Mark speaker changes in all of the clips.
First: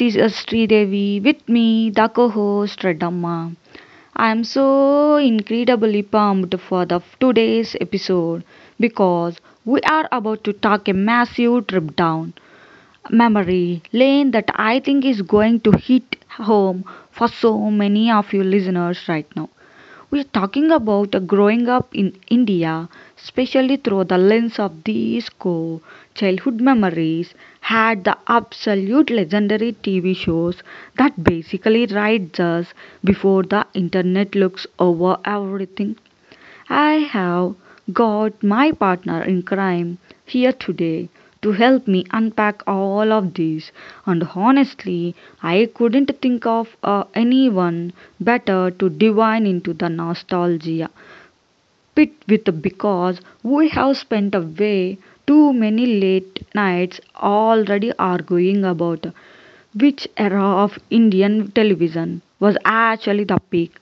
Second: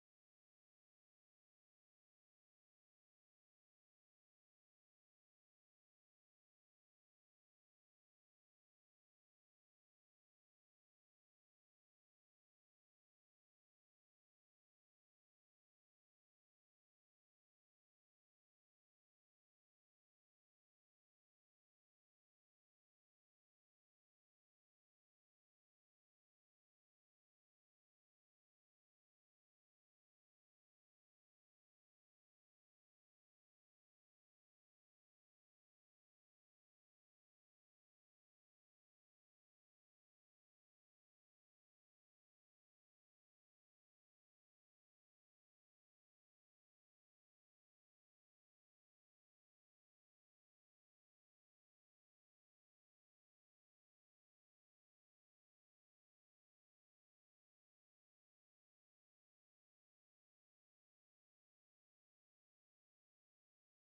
Speaker 1: is Sri Devi with me, the co-host Redamma. I am so incredibly pumped for the today's episode because we are about to take a massive trip down memory lane that I think is going to hit home for so many of you listeners right now. We are talking about a growing up in India, especially through the lens of these core childhood memories, had the absolute legendary TV shows that basically rides us before the internet looks over everything. I have got my partner in crime here today to help me unpack all of this, and honestly, I couldn't think of anyone better to divine into the nostalgia pit with because we have spent away too many late nights already arguing about which era of Indian television was actually the peak.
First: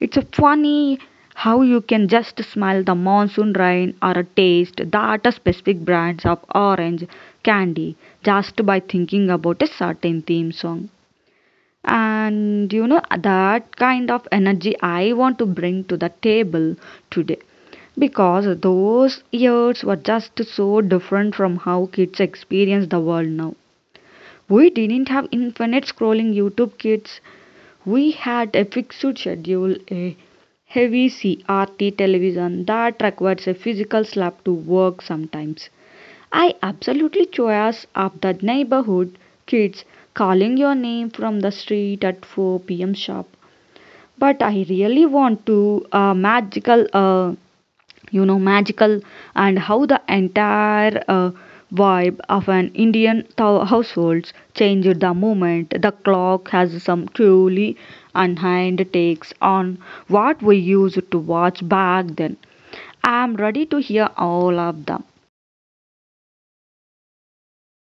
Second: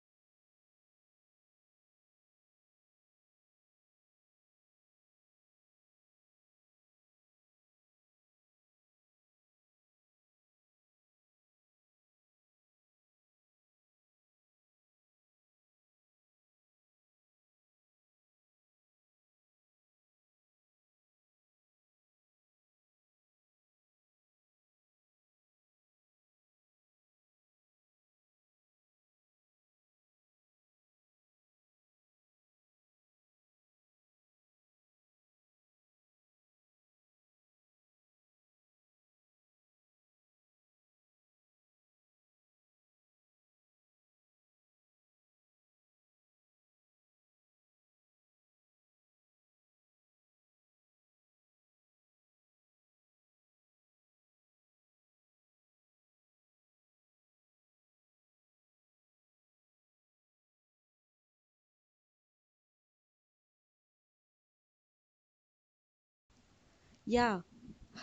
Speaker 1: It's a funny how you can just smell the monsoon rain or taste that specific brands of orange candy just by thinking about a certain theme song. And you know that kind of energy I want to bring to the table today because those years were just so different from how kids experience the world now. We didn't have infinite scrolling YouTube kids, we had a fixed schedule, a heavy CRT television that requires a physical slap to work sometimes. I absolutely chose up the neighborhood kids calling your name from the street at 4 p.m. sharp. But I really want to a magical magical and how the entire vibe of an indian households changed the moment the clock has some truly unhand takes on what we used to watch back then. I am ready to hear all of them.
Speaker 2: Yeah.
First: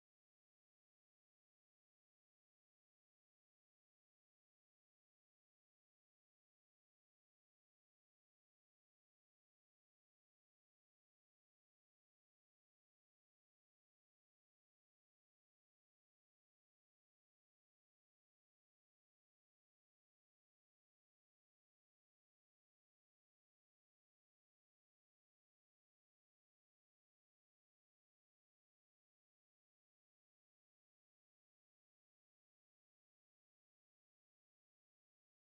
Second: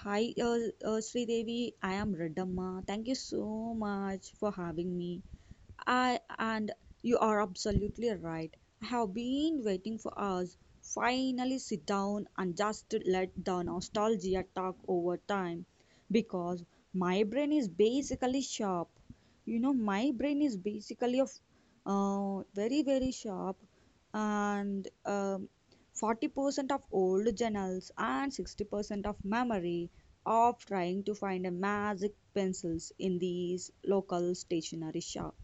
Speaker 2: Hi, Sridevi. I am Radamma. Thank you so much for having me. I and you are absolutely right. I have been waiting for us. Finally, sit down and just let the nostalgia talk over time because my brain is basically sharp. You know, my brain is basically of very, very sharp and 40% of old journals and 60% of memory of trying to find a magic pencils in these local stationery shop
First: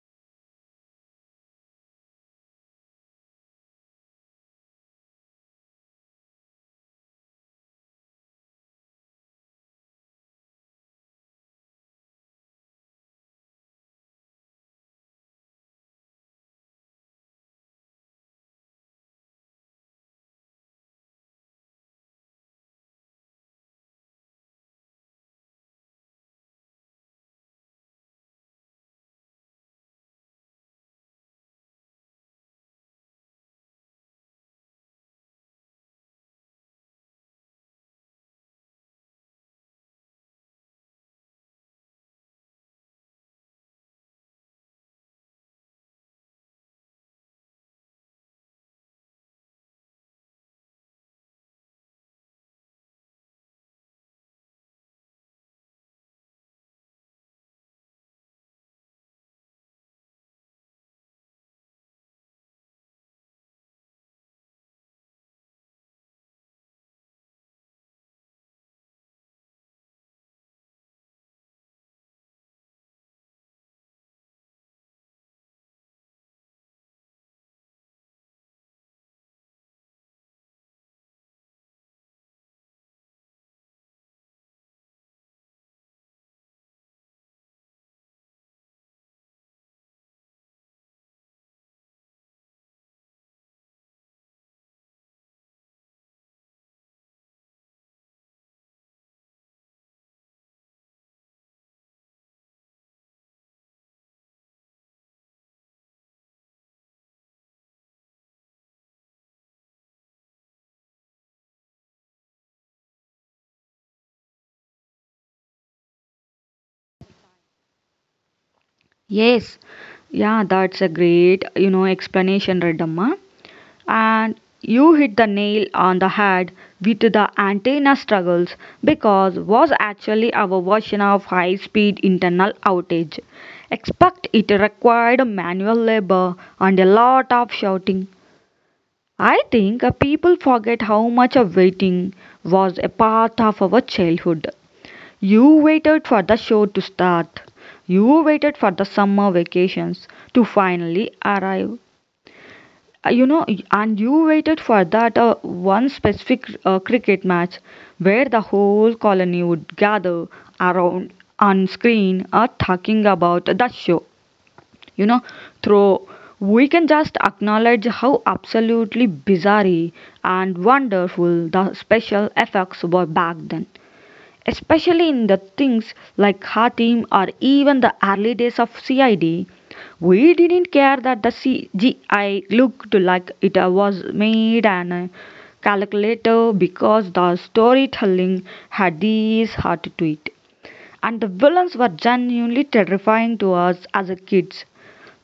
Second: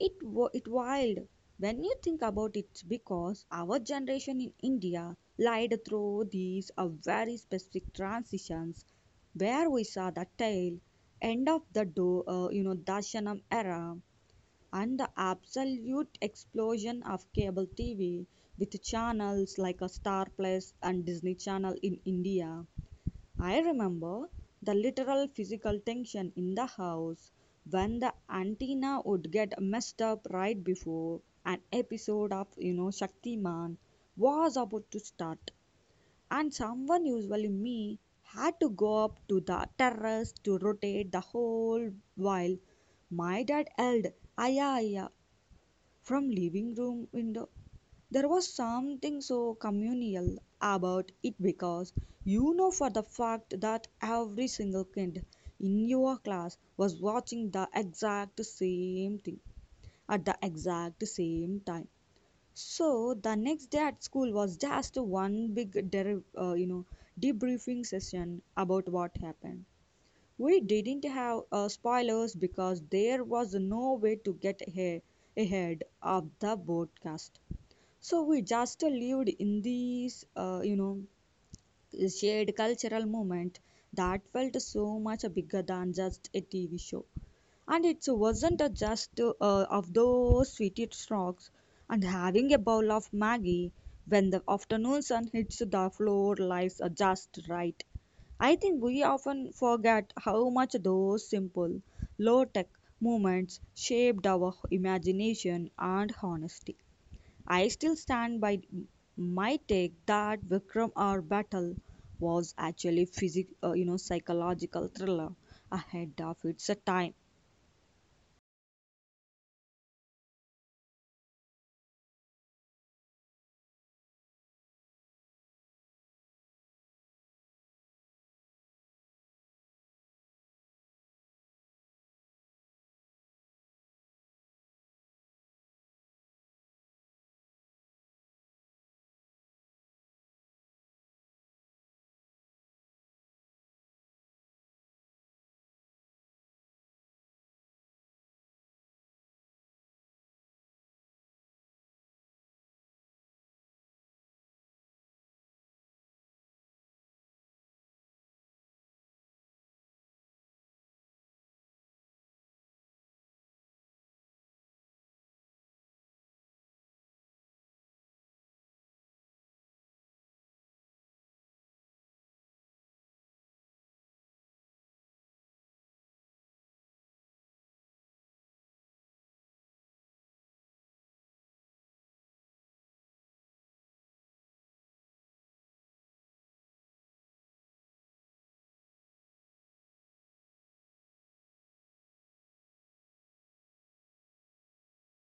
Speaker 2: it wild when you think about it because our generation in India lived through these very specific transitions where we saw the tail end of the do, you know Darshanam era and the absolute explosion of cable TV with channels like a Star Plus and Disney Channel in India. I remember the literal physical tension in the house when the antenna would get messed up right before an episode of, you know, Shaktiman was about to start, and someone, usually me, had to go up to the terrace to rotate the whole while my dad yelled "Aya, aya" from living room window. There was something so communal about it because you know for the fact that every single kid in your class was watching the exact same thing at the exact same time. So the next day at school was just one big, debriefing session about what happened. We didn't have spoilers because there was no way to ahead of the broadcast. So we just lived in these, shared cultural moment that felt so much bigger than just a TV show. And it wasn't a just of those sweetest rocks and having a bowl of Maggie when the afternoon sun hits the floor lies are just right. I think we often forget how much those simple, low tech moments shaped our imagination and honesty. I still stand by my take that Vikram our Battle was actually psychological thriller ahead of its time.
Speaker 1: Yes, yeah, that's a great, you know, explanation, Redamma. And you hit the nail on the head with the antenna struggles because was actually our version of high-speed internal outage. Expect it required manual labor and a lot of shouting. I think people forget how much of waiting was a part of our childhood. You waited for the show to start. You waited for the summer vacations to finally arrive. You know, and you waited for that one specific cricket match where the whole colony would gather around on screen talking about the show. You know, through we can just acknowledge how absolutely bizarre and wonderful the special effects were back then, especially in the things like Hatim or even the early days of CID. We didn't care that the CGI looked like it was made on a calculator because the storytelling had this heart to it. And the villains were genuinely terrifying to us as a kids.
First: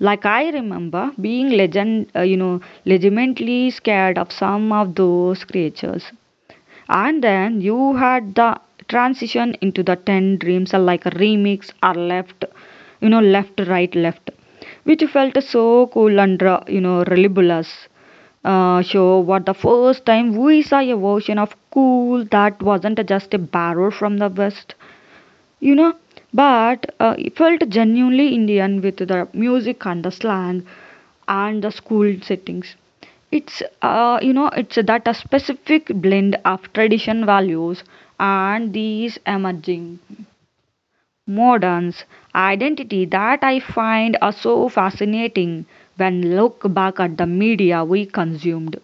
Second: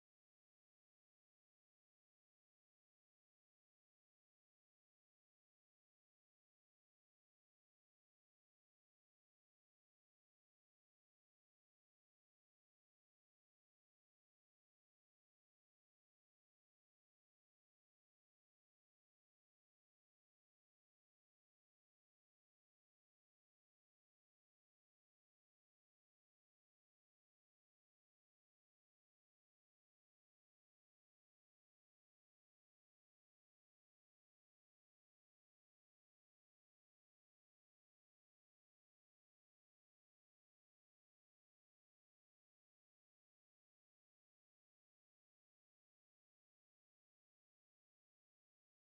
Speaker 1: Like I remember being legitimately scared of some of those creatures. And then you had the transition into the 10 dreams are like a remix or left, you know, left, right, left, which felt so cool and, you know, reliableous. Show what the first time we saw a version of cool that wasn't just a borrow from the West, you know, but it felt genuinely Indian with the music and the slang and the school settings. It's it's that a specific blend of tradition values and these emerging moderns identity that I find are so fascinating when look back at the media we consumed.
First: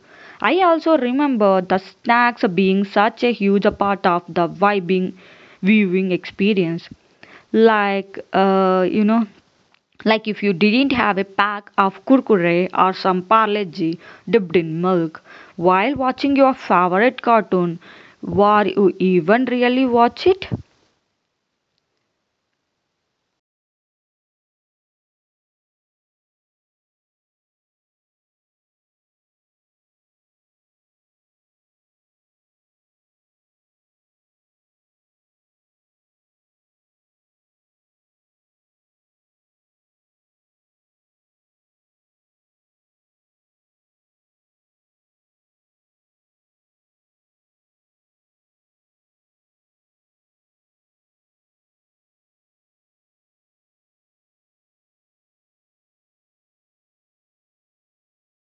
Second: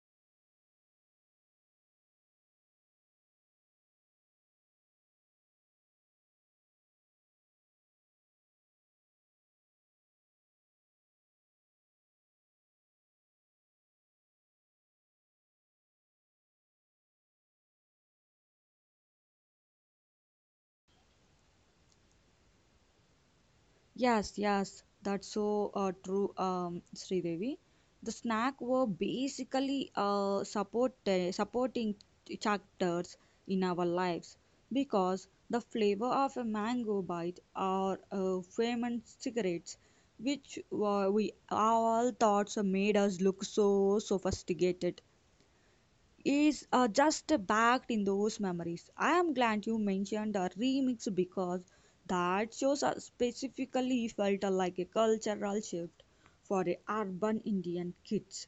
Speaker 1: I also remember the snacks being such a huge part of the vibing viewing experience, like like if you didn't have a pack of kurkure or some parleji dipped in milk while watching your favorite cartoon, were you even really watch it?
Speaker 2: Yes, yes, that's so true, Sridevi. The snack were basically supporting chapters in our lives because the flavor of a mango bite or famine cigarettes, which we all thoughts made us look so sophisticated is just backed in those memories. I am glad you mentioned a remix because that shows specifically felt like a cultural shift for the urban Indian kids.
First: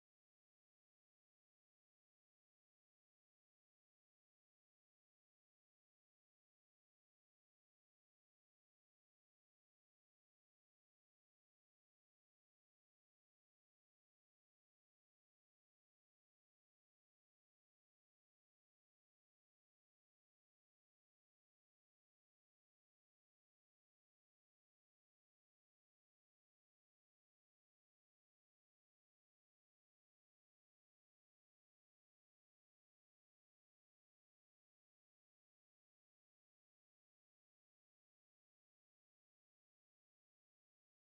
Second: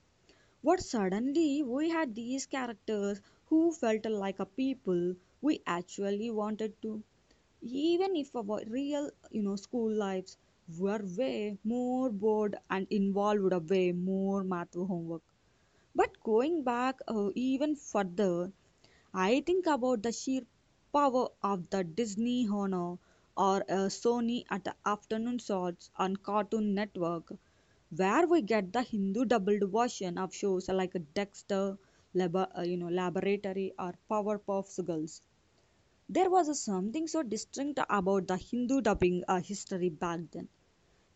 Speaker 2: What suddenly we had these characters who felt like a people we actually wanted to, even if our real, you know, school lives were way more bored and involved a way more math homework. But going back even further, I think about the sheer power of the Disney Honor or Sony at the afternoon slots on Cartoon Network, where we get the Hindu dubbed version of shows like Dexter, Laboratory, or Powerpuff Girls. There was a something so distinct about the Hindu dubbing history back then.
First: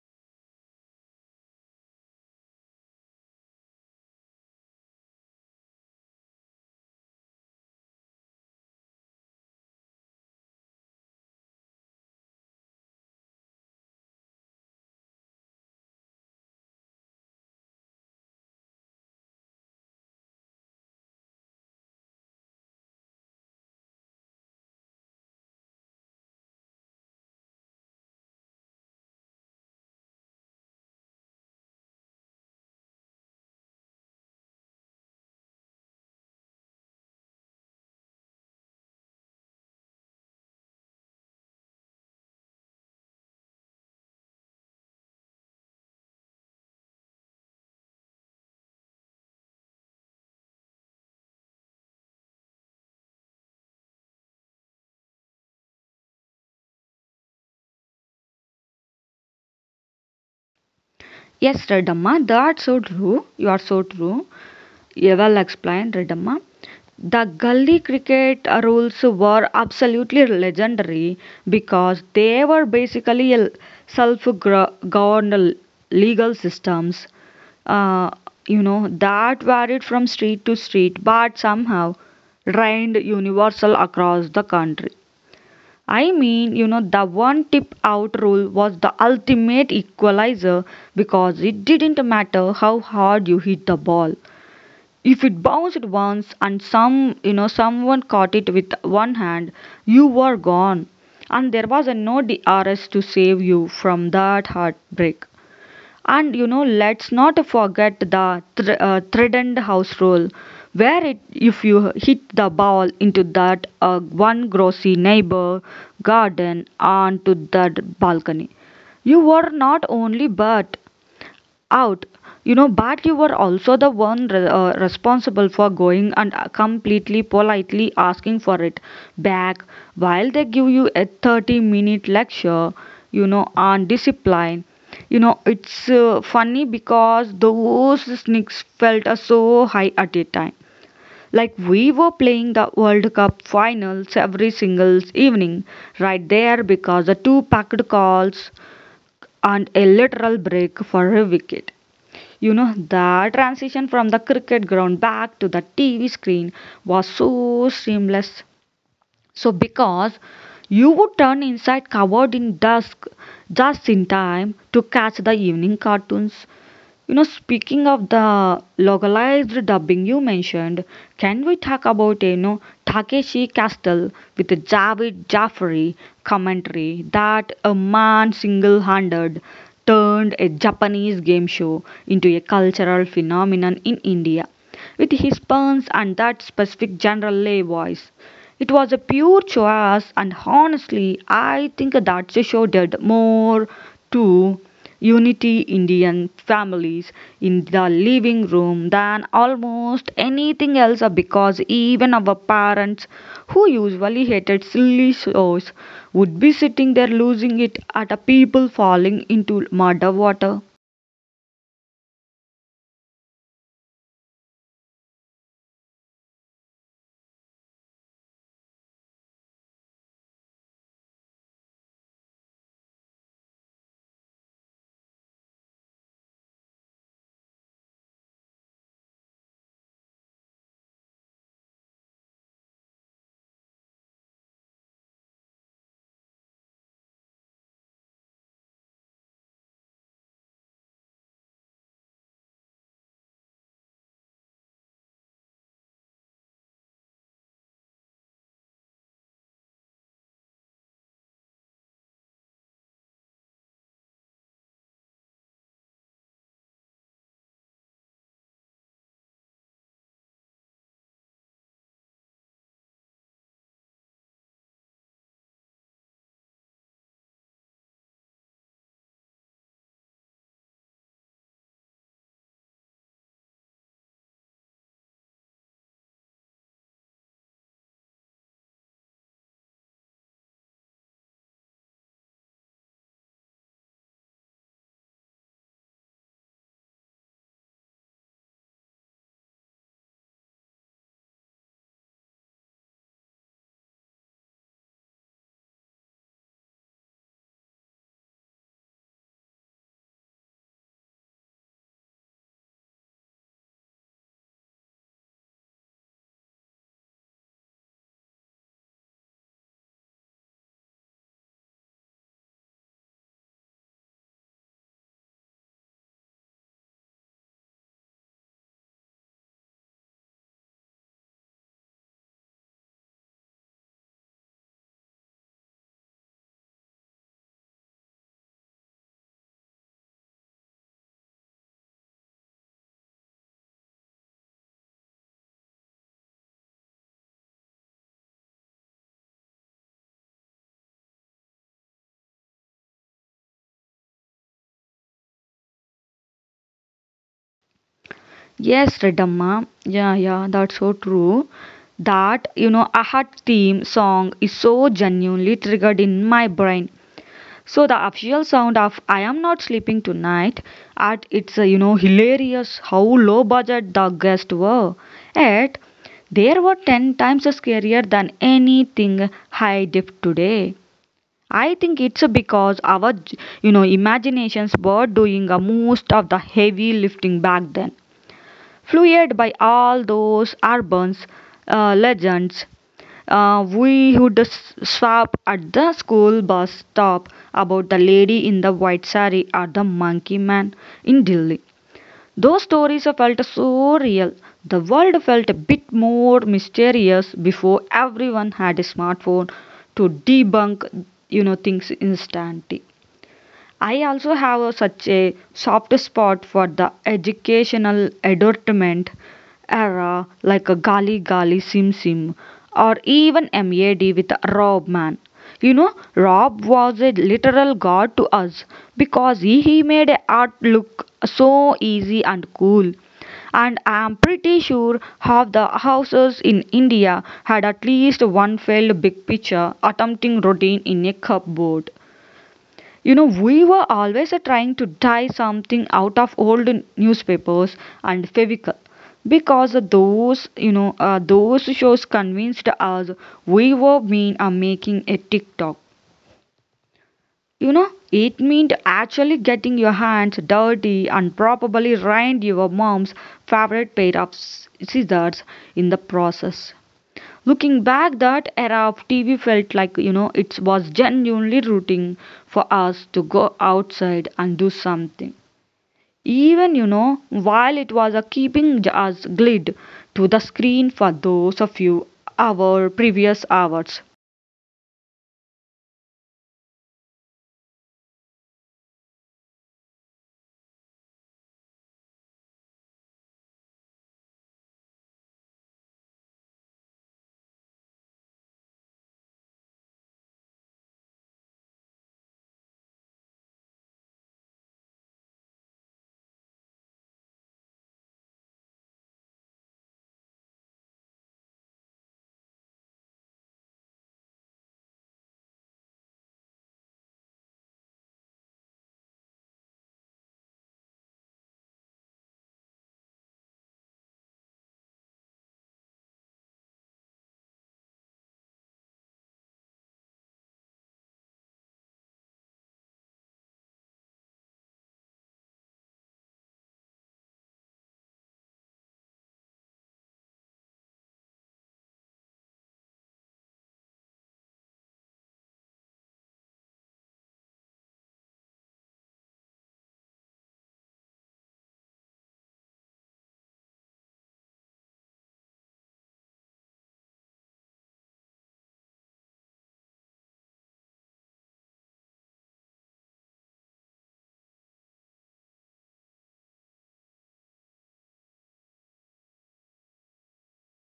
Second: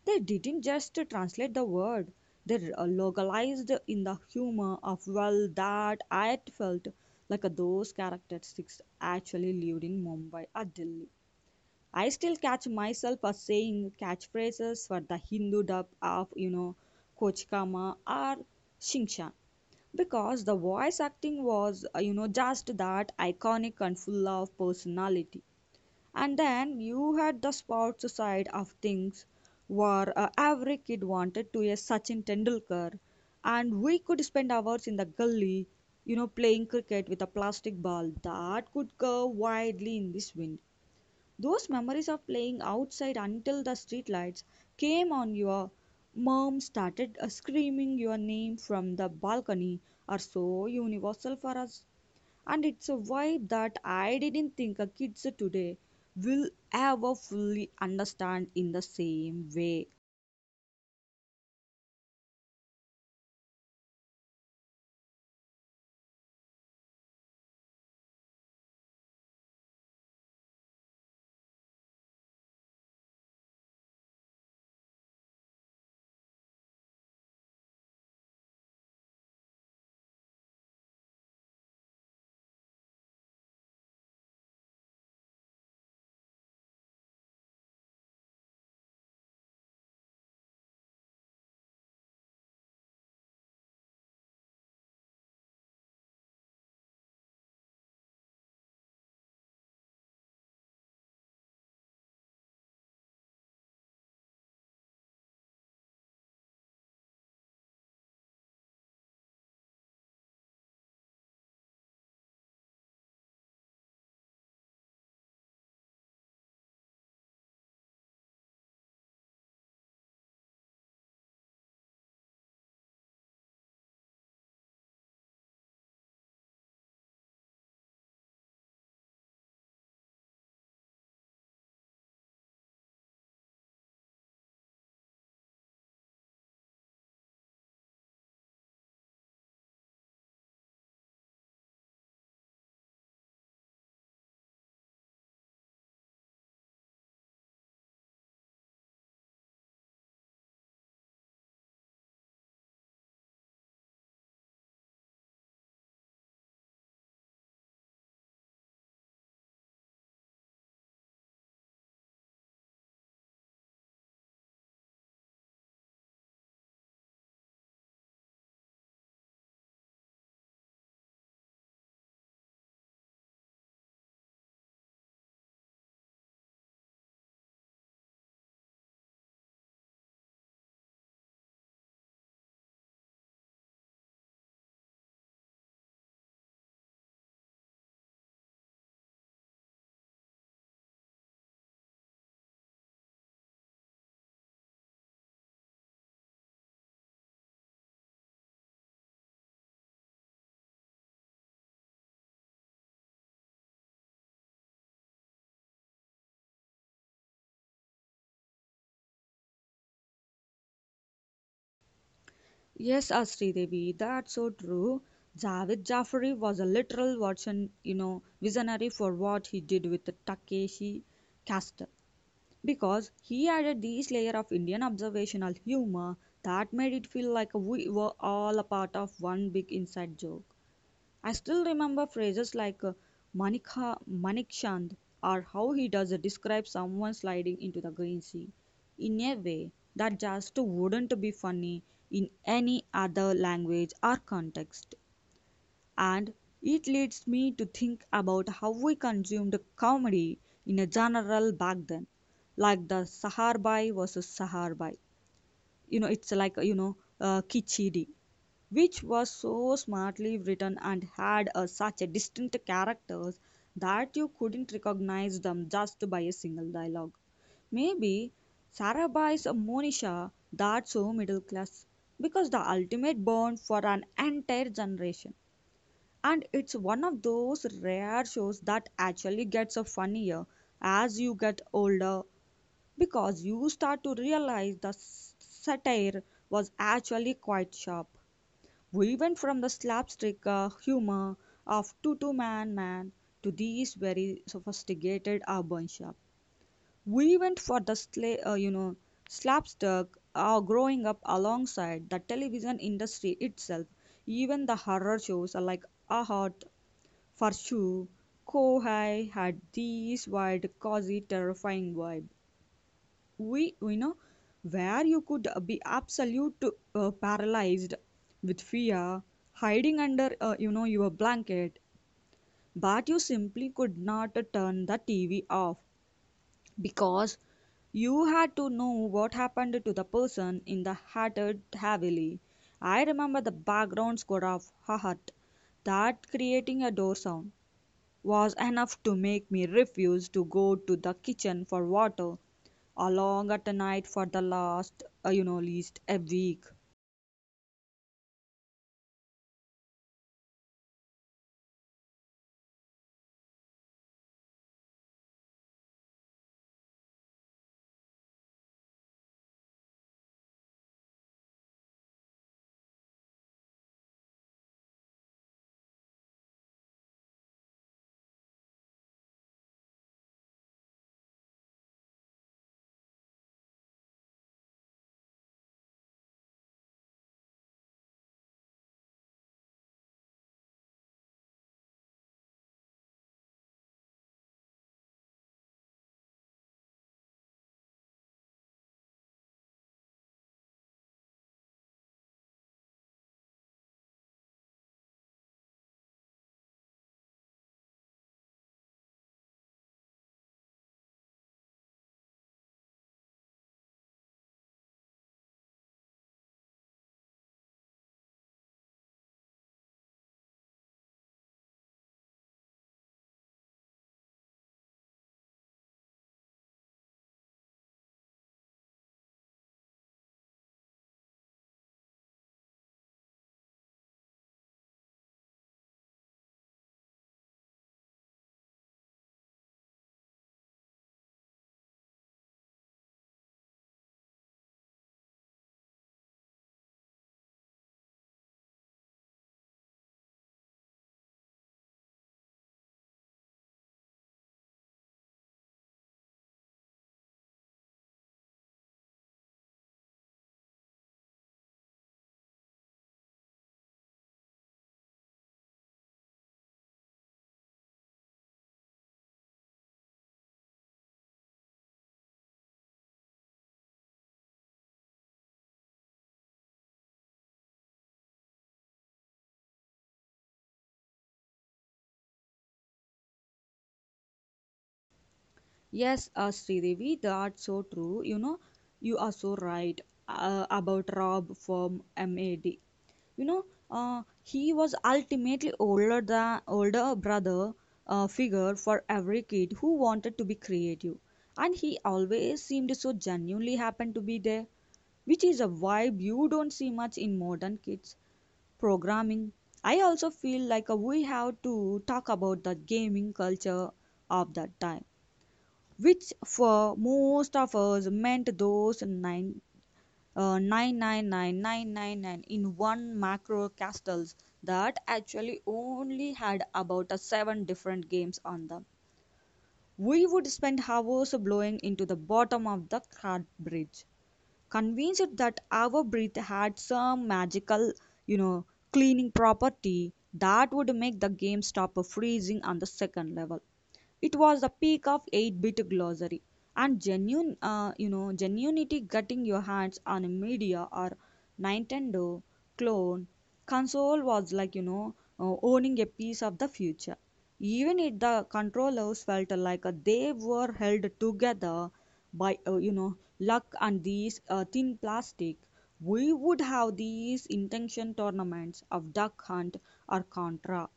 Speaker 2: They didn't just translate the word, they localized in the humor of well that I felt like those characteristics actually lived in Mumbai or Delhi. I still catch myself as saying catchphrases for the Hindu dub of, you know, Kochkama or Shingshan because the voice acting was, just that iconic and full of personality. And then you had the sports side of things, where every kid wanted to be a Sachin Tendulkar, and we could spend hours in the gully, you know, playing cricket with a plastic ball that could curve widely in this wind. Those memories of playing outside until the streetlights came on, your mom started screaming your name from the balcony are so universal for us and it's a vibe that I didn't think a kids today will ever fully understand in the same way.
Speaker 1: Yes, Redamma, that's so true. You are so true. You well explained, Redamma. The gully cricket rules were absolutely legendary because they were basically a self-governed legal systems. Uh, you know that varied from street to street, but somehow reigned universal across the country. I mean, you know, the one tip out rule was the ultimate equalizer because it didn't matter how hard you hit the ball. If it bounced once and some, you know, someone caught it with one hand, you were gone. And there was a no DRS to save you from that heartbreak. And you know, let's not forget the threatened house rule, where it, if you hit the ball into that one grossy neighbor garden onto that balcony, you were not only but out. You know, but you were also the one responsible for going and completely politely asking for it back while they give you a 30-minute lecture, you know, on discipline. You know, it's funny because those snicks felt so high at a time. Like we were playing the World Cup finals every single evening, right there because the two packed calls and a literal break for a wicket. You know, the transition from the cricket ground back to the TV screen was so seamless. So, because you would turn inside covered in dusk just in time to catch the evening cartoons. You know, speaking of the localized dubbing you mentioned, can we talk about you know Takeshi Castle with Javed Jaffari commentary that a man single-handed turned a Japanese game show into a cultural phenomenon in India with his puns and that specific general lay voice. It was a pure choice, and honestly, I think that the show did more to unity Indian families in the living room than almost anything else because even our parents, who usually hated silly shows, would be sitting there losing it at a people falling into murder water.
Speaker 2: Yes, Sridevi, that's so true. Javed Jafri was a literal version, you know, visionary for what he did with the Takeshi Castle because he added this layer of Indian observational humor that made it feel like we were all a part of one big inside joke. I still remember phrases like Manikha, Manikshand or how he does describe someone sliding into the green sea in a way that just wouldn't be funny in any other language or context. And it leads me to think about how we consumed comedy in a general back then, like the Saharbai versus Saharbai. You know, it's like, you know, Kichidi which was so smartly written and had a, such a distinct characters that you couldn't recognize them just by a single dialogue. Maybe Sarah buys a Monisha that's so middle class because the ultimate burn for an entire generation. And it's one of those rare shows that actually gets funnier as you get older because you start to realize the satire was actually quite sharp. We went from the slapstick humor of Tutu Man Man to these very sophisticated urban shop. We went for the slapstick growing up alongside the television industry itself. Even the horror shows are like Ahad, Farshu, Kohai had these wild, cosy terrifying vibe we you know where you could be absolute paralyzed with fear hiding under your blanket but you simply could not turn the TV off because you had to know what happened to the person in the hatted heavily. I remember the background score of her hut that creating a door sound was enough to make me refuse to go to the kitchen for water along at night for the last, least a week.
Speaker 1: Yes, Redamma. Yeah, yeah, that's so true. That, you know, Ahat theme song is so genuinely triggered in my brain. So the official sound of I am not sleeping tonight at it's you know hilarious how low budget the guests were. At they were ten times scarier than anything high def today. I think it's because our you know imaginations were doing most of the heavy lifting back then, fueled by all those urban legends. We would swap at the school bus stop about the lady in the white sari or the monkey man in Delhi. Those stories felt so real. The world felt a bit more mysterious before everyone had a smartphone to debunk, you know, things instantly. I also have a, such a soft spot for the educational advertisement era, like a Gali Gali Sim Sim, or even MAD with Rob Man. You know, Rob was a literal god to us because he made art look so easy and cool. And I am pretty sure half the houses in India had at least one failed big picture attempting routine in a cupboard. You know, we were always trying to tie something out of old newspapers and Fevical because those shows convinced us we were mean making a TikTok. You know, it meant actually getting your hands dirty and probably ruined your mom's favorite pair of scissors in the process. Looking back, that era of TV felt like, you know, it was genuinely rooting for us to go outside and do something. Even, you know, while it was a keeping us glued to the screen for those of you our previous hours.
Speaker 2: Yes, Sridevi, that's so true. You know, you are so right about Rob from MAD. You know, he was ultimately older than older brother figure for every kid who wanted to be creative, and he always seemed so genuinely happened to be there. Which is a vibe you don't see much in modern kids programming. I also feel like we have to talk about the gaming culture of that time, which for most of us meant those nine. 999999 in one macro castles that actually only had about seven different games on them. We would spend hours blowing into the bottom of the card bridge convinced that our breath had some magical, you know, cleaning property that would make the game stop freezing on the second level. It was the peak of 8-bit glossary and genuinity getting your hands on a media or Nintendo clone console was like, owning a piece of the future. Even if the controllers felt like they were held together by luck and these thin plastic we would have these intention tournaments of duck hunt or contra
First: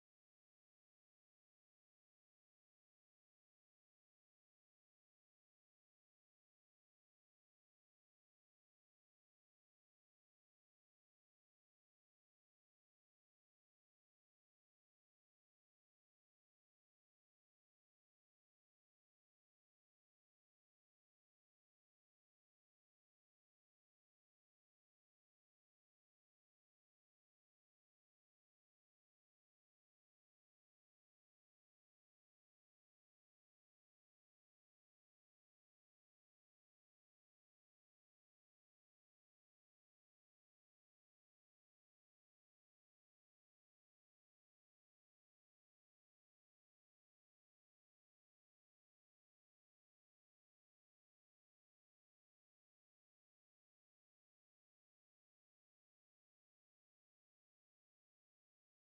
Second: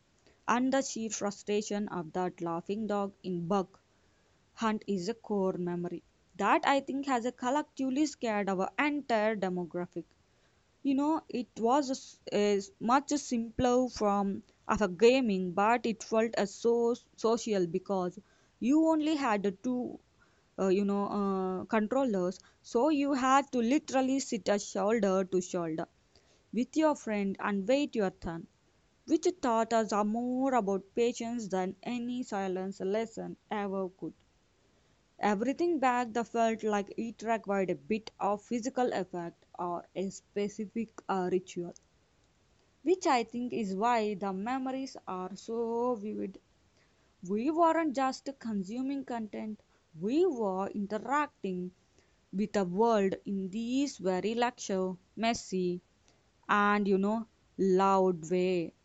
Speaker 2: and the sheer frustration of that laughing dog in buck hunt is a core memory that I think has a collectively scared our entire demographic. You know, it is much simpler from of a gaming, but it felt as so social because you only had the two, controllers. So you had to literally sit a shoulder to shoulder with your friend and wait your turn, which taught us a more about patience than any silence lesson ever could. Everything back the felt like it required a bit of physical effort or a specific ritual which I think is why the memories are so vivid. We weren't just consuming content, we were interacting with the world in this very lecture, messy and you know, loud way.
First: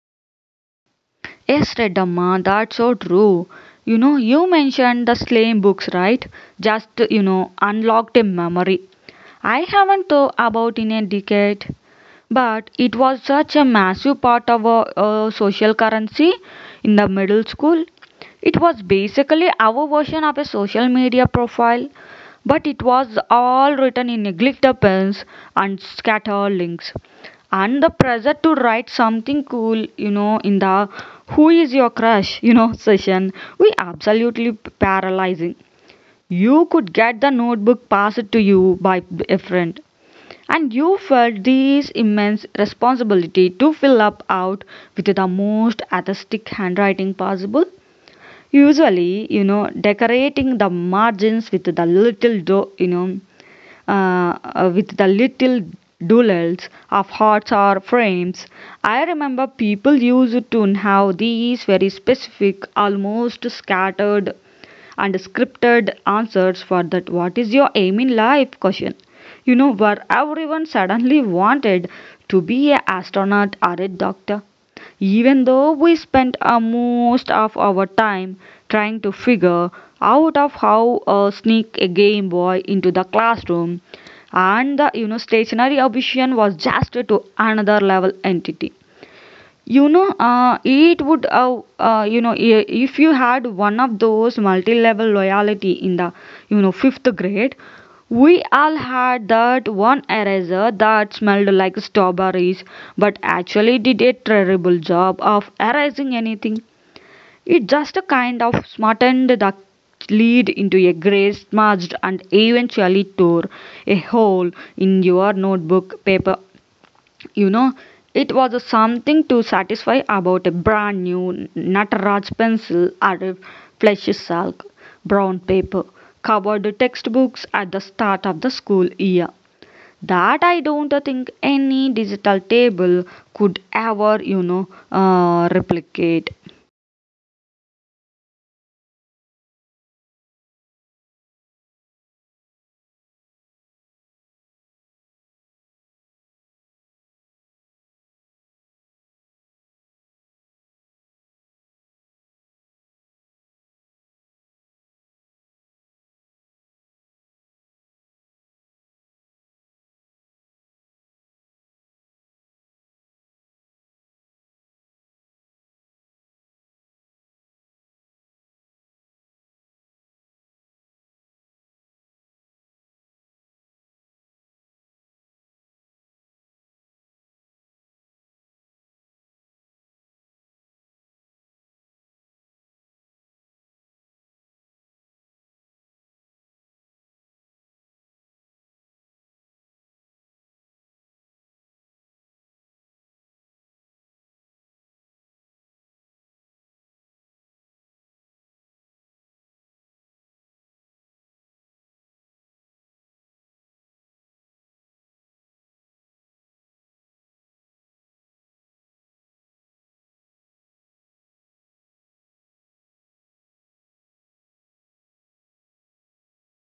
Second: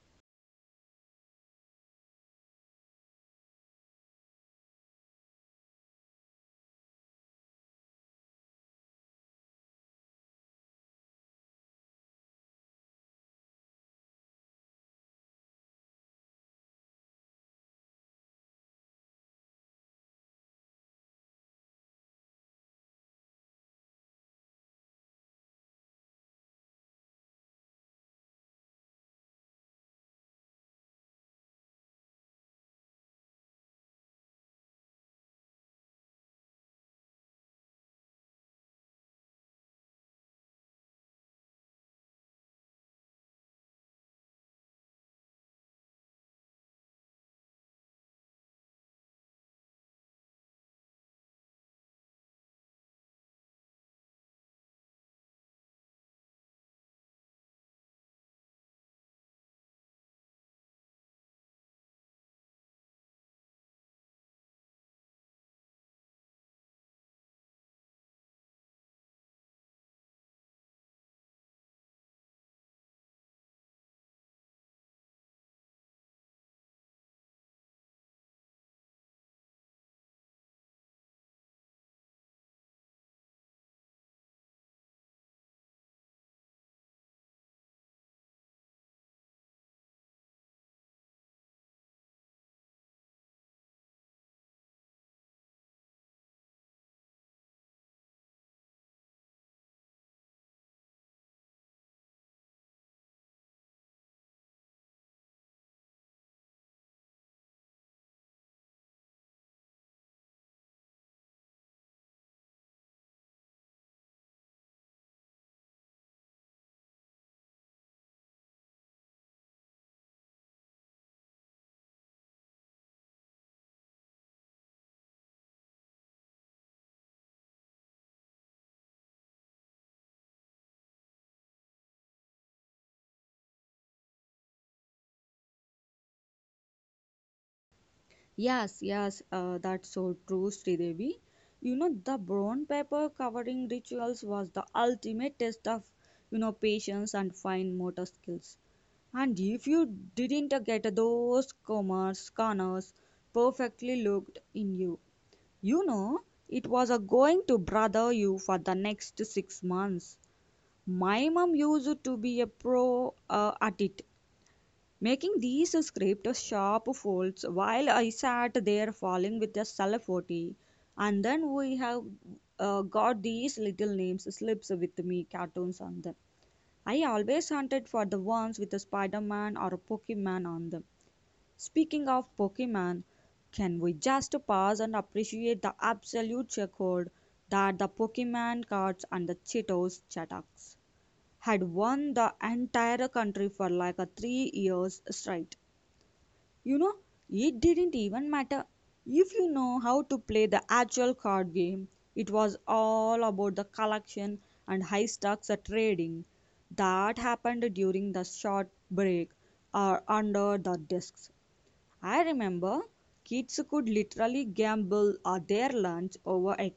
Speaker 1: Yes, Redamma, that's so true. You know, you mentioned the slam books, right? Just, you know, unlocked a memory. I haven't thought about in a decade, but it was such a massive part of our social currency in the middle school. It was basically our version of a social media profile, but it was all written in glitter pens and scatter links and the pressure to write something cool, you know, in the who is your crush, you know, session, we absolutely paralyzing. You could get the notebook passed to you by a friend, and you felt this immense responsibility to fill up out with the most artistic handwriting possible. Usually, you know, decorating the margins with the little, with the little doodles of hearts or frames. I remember people used to have these very specific, almost scattered and scripted answers for that what is your aim in life question. You know, where everyone suddenly wanted to be an astronaut or a doctor even though we spend most of our time trying to figure out of how sneak a Game Boy into the classroom. And the you know stationary ambition was just to another level entity. You know, if you had one of those multi-level loyalty in the, you know, fifth grade, we all had that one eraser that smelled like strawberries, but actually did a terrible job of erasing anything. It just a kind of smartened the lead into a grey smudged and eventually tore a hole in your notebook paper, you know, it was a something to satisfy about a brand new Nataraj pencil or a fleshy silk brown paper covered textbooks at the start of the school year. That I don't think any digital table could ever, replicate.
Speaker 2: Yes, yes, that's so true, Sridevi. You know, the brown paper covering rituals was the ultimate test of, you know, patience and fine motor skills. And if you didn't get those commas, corners perfectly looked in you, you know, it was a going to bother you for the next 6 months. My mom used to be a pro at it making these script sharp folds while I sat there falling with a salafoti. And then we have got these little names slips with me cartoons on them. I always hunted for the ones with a Spider-Man or a Pokemon on them. Speaking of Pokemon, can we just pause and appreciate the absolute record that the Pokemon cards and the Cheetos Chataks had won the entire country for like a 3 years straight? You know, it didn't even matter if you know how to play the actual card game. It was all about the collection and high stakes trading that happened during the short break or under the desks. I remember kids could literally gamble their lunch over a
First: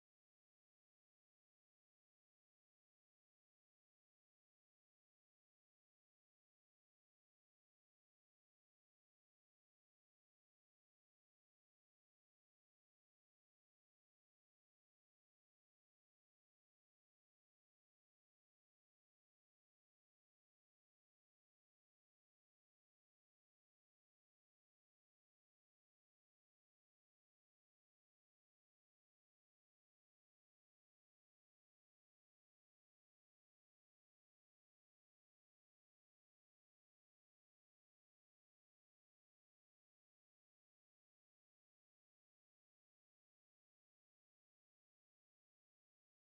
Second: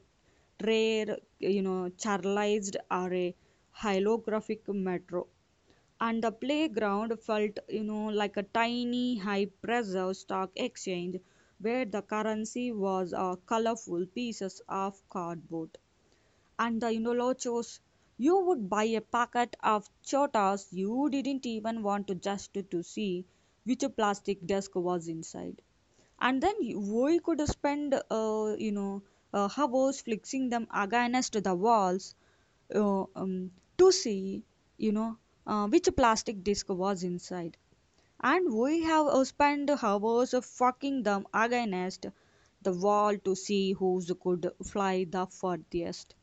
Speaker 2: rare, you know, charlized or a holographic metro. And the playground felt, you know, like a tiny, high pressure stock exchange where the currency was colorful pieces of cardboard. And the Inolochos, you would buy a packet of chotas you didn't even want to just to see which plastic disc was inside. And then we could spend, hours fixing them against the walls uh, um, to see, you know, which plastic disc was inside. And we have spent hours of fucking them against the wall to see whose could fly the furthest.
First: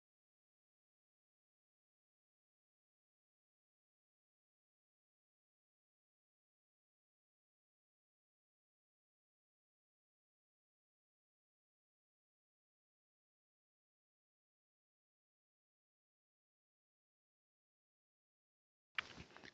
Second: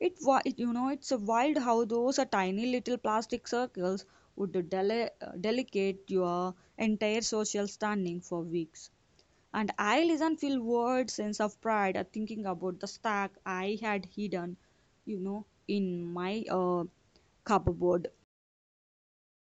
Speaker 2: It it's a wild how those are tiny little plastic circles would delicate your entire social standing for weeks. And I listen feel weird sense of pride at thinking about the stack I had hidden, in my cupboard.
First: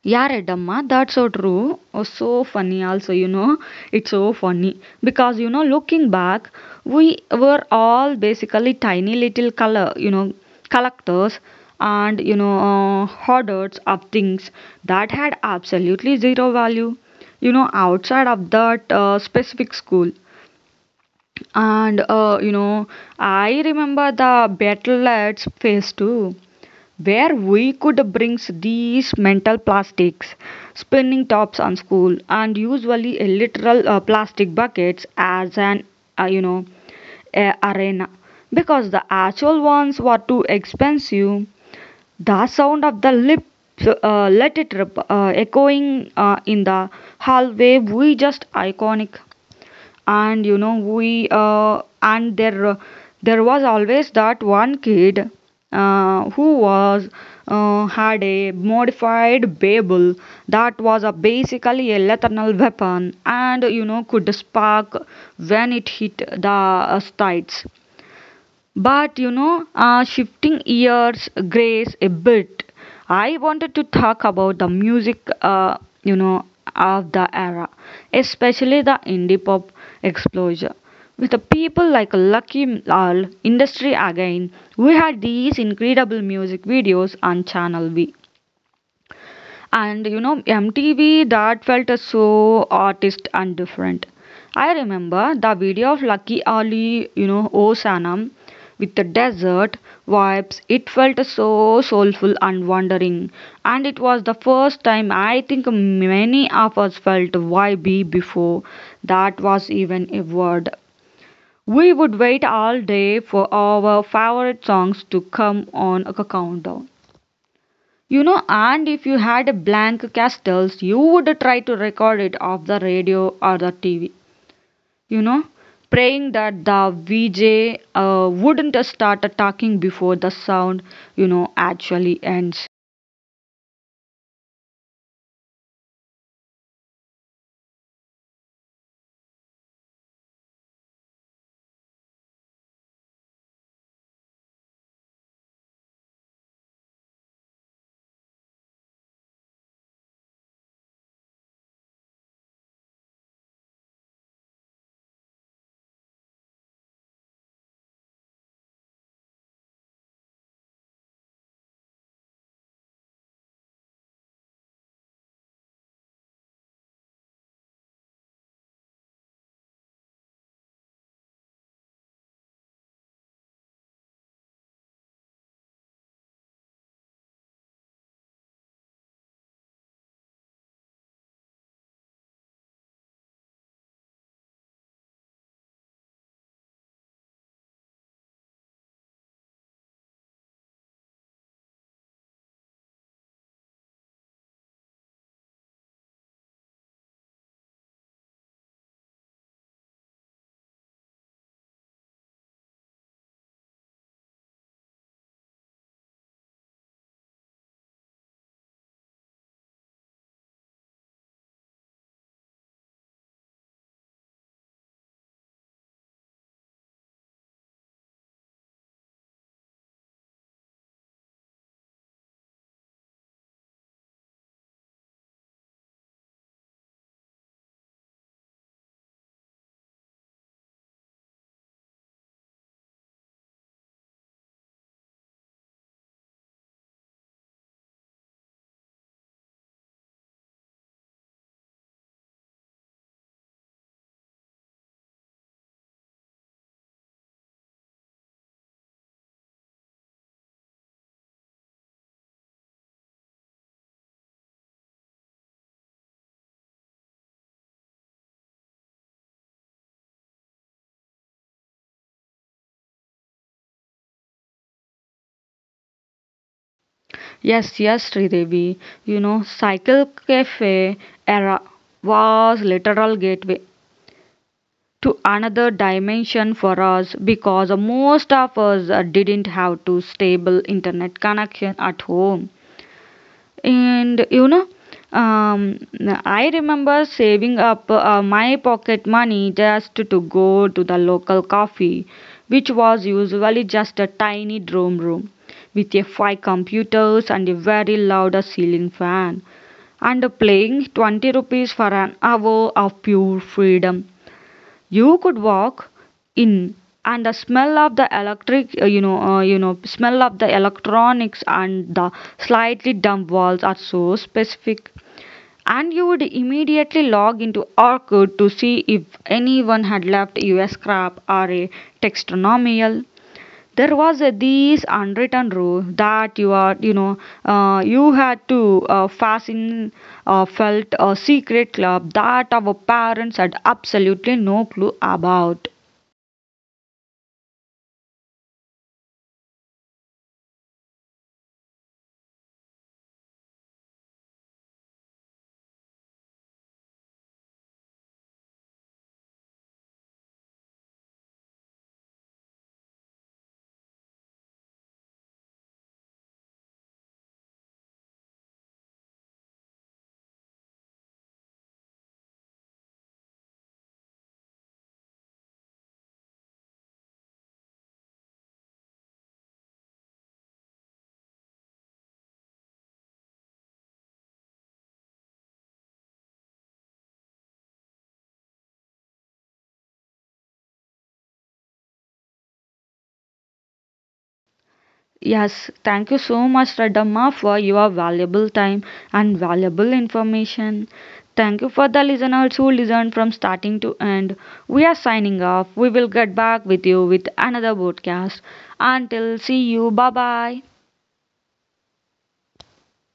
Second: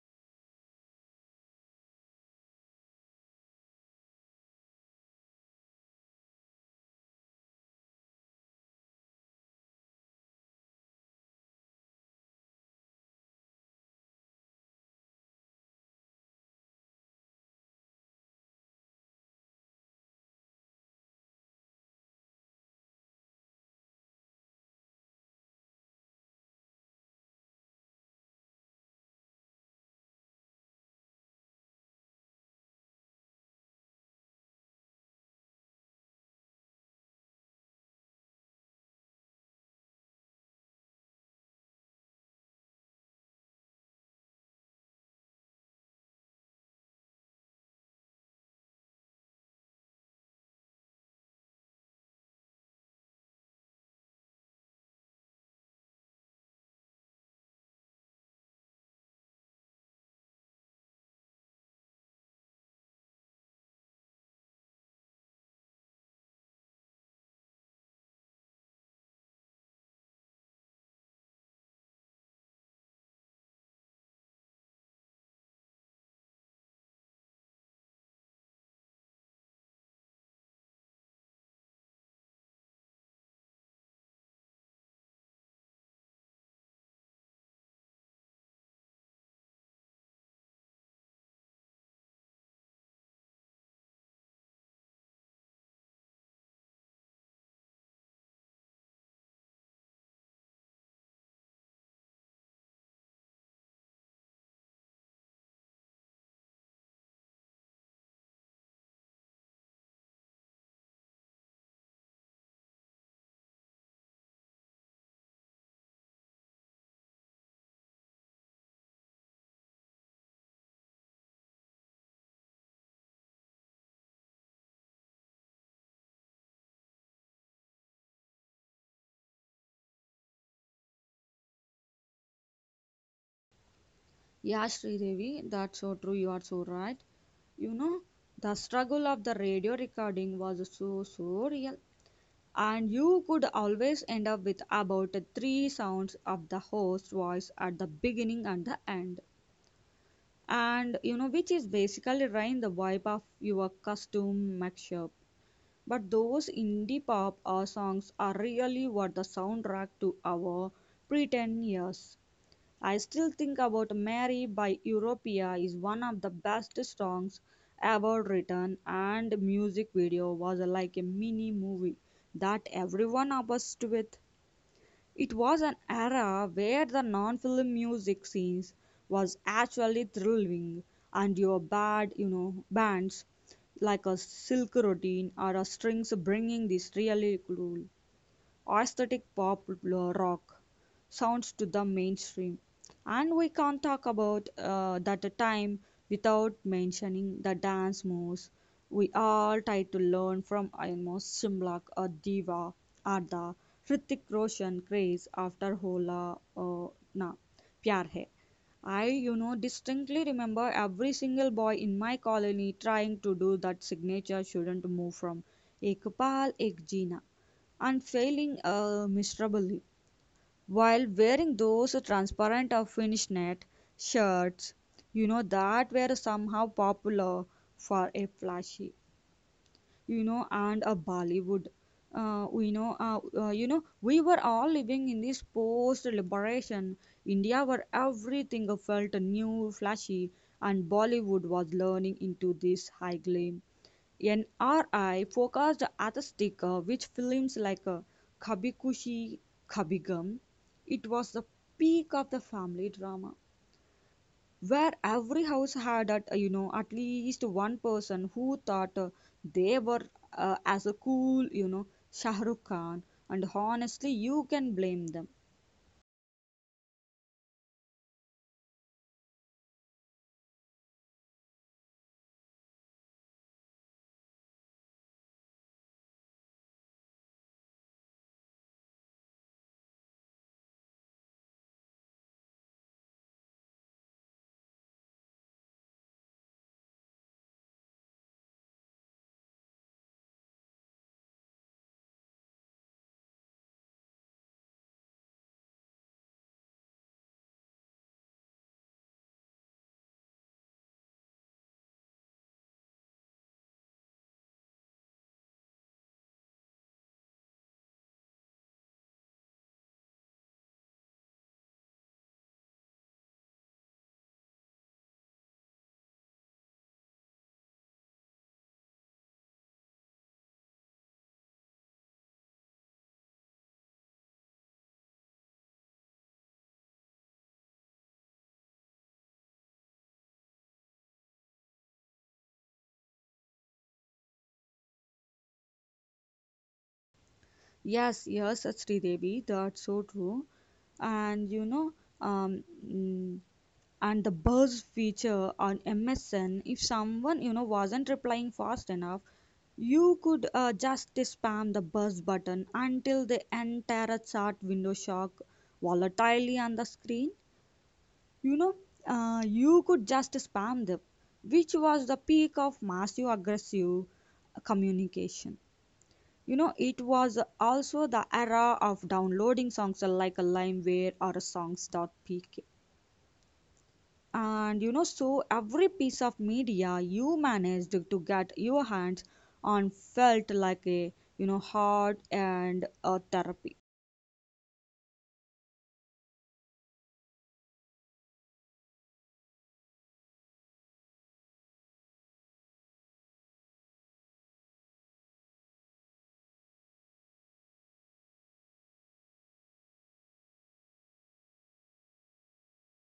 Speaker 1: Yeah, Redamma, that's so true. Oh, so funny, also, it's so funny because looking back, we were all basically tiny little color, collectors and hoarders of things that had absolutely zero value, outside of that specific school. And I remember the battle at face too where we could bring these mental plastics, spinning tops on school, and usually a literal plastic buckets as an uh, you know a arena because the actual ones were too expensive. The sound of the lips let it rip, echoing in the hallway, we just iconic and you know we and there there was always that one kid who was had a modified Babel that was a basically a lethal weapon and could spark when it hit the sights. But shifting years, grace a bit. I wanted to talk about the music, you know, of the era, especially the indie pop explosion. With the people like Lucky Lal, Industry Again, we had these incredible music videos on Channel V. And MTV that felt so artist and different. I remember the video of Lucky Ali, O Sanam with the desert vibes. It felt so soulful and wandering. And it was the first time I think many of us felt YB before that was even a word. We would wait all day for our favorite songs to come on a countdown. You know, and if you had a blank castles, you would try to record it off the radio or the TV. You know, Praying that the VJ wouldn't start talking before the sound, actually ends.
Speaker 2: Yeah, Sri Devi, that's so true. You are so right. You know, the struggle of the radio recording was so real. And you could always end up with about three sounds of the host voice at the beginning and the end and you know which is basically rain the vibe of your custom mashup. But those indie pop songs are really what the soundtrack to our pretend years. I Still Think About Mary by Europea is one of the best songs ever written, and music video was like a mini movie that everyone obsessed with. It was an era where the non-film music scenes was actually thrilling, and your bad, you know, bands like a silk routine or a strings bringing this really cool aesthetic pop rock sounds to the mainstream. And we can't talk about that time without mentioning the dance moves we all tried to learn from almost Shimlak or Diva or the Hrithik Roshan craze after Hola Na Pyar Hai. I, you know, distinctly remember every single boy in my colony trying to do that signature shouldn't move from Ek Paal Ek Jeena and failing miserably. While wearing those transparent or finished net shirts, you know, that were somehow popular for a flashy, you know, and a Bollywood. We were all living in this post-liberation India where everything felt new, flashy, and Bollywood was learning into this high gleam an RI focused aesthetic which films like Kabikushi Kabigam. It was the peak of the family drama where every house had at at least one person who thought they were as a cool Shah Rukh Khan, and honestly you can blame them.
Speaker 1: Yes, yes, Sridevi. You know, Cycle Cafe era was literal gateway to another dimension for us because most of us didn't have to stable internet connection at home. And um, I remember saving up my pocket money just to go to the local coffee, which was usually just a tiny dorm room with a five computers and a very loud ceiling fan and playing 20 rupees for an hour of pure freedom. You could walk in and the smell of the electric smell of the electronics and the slightly damp walls are so specific, and you would immediately log into Orkut to see if anyone had left you a scrap or a textonomial. There was a this unwritten rule that you are you had to fasten felt a secret club that our parents had absolutely no clue about.
Speaker 2: Yes, yes, Sridevi, that's so true. And you know, um, mm, and the buzz feature on MSN, if someone you know wasn't replying fast enough, you could just spam the buzz button until the entire chat window shock volatilely on the screen. You know, you could just spam them, which was the peak of massive aggressive communication. You know, it was also the era of downloading songs like a LimeWire or a pk. And you know, so every piece of media you managed to get your hands on felt like a, you know, hard and a therapy.
Speaker 1: Yes, thank you so much, Radamma, for your valuable time and valuable information. Thank you for the listeners who listened from starting to end. We are signing off. We will get back with you with another podcast. Until, see you. Bye bye.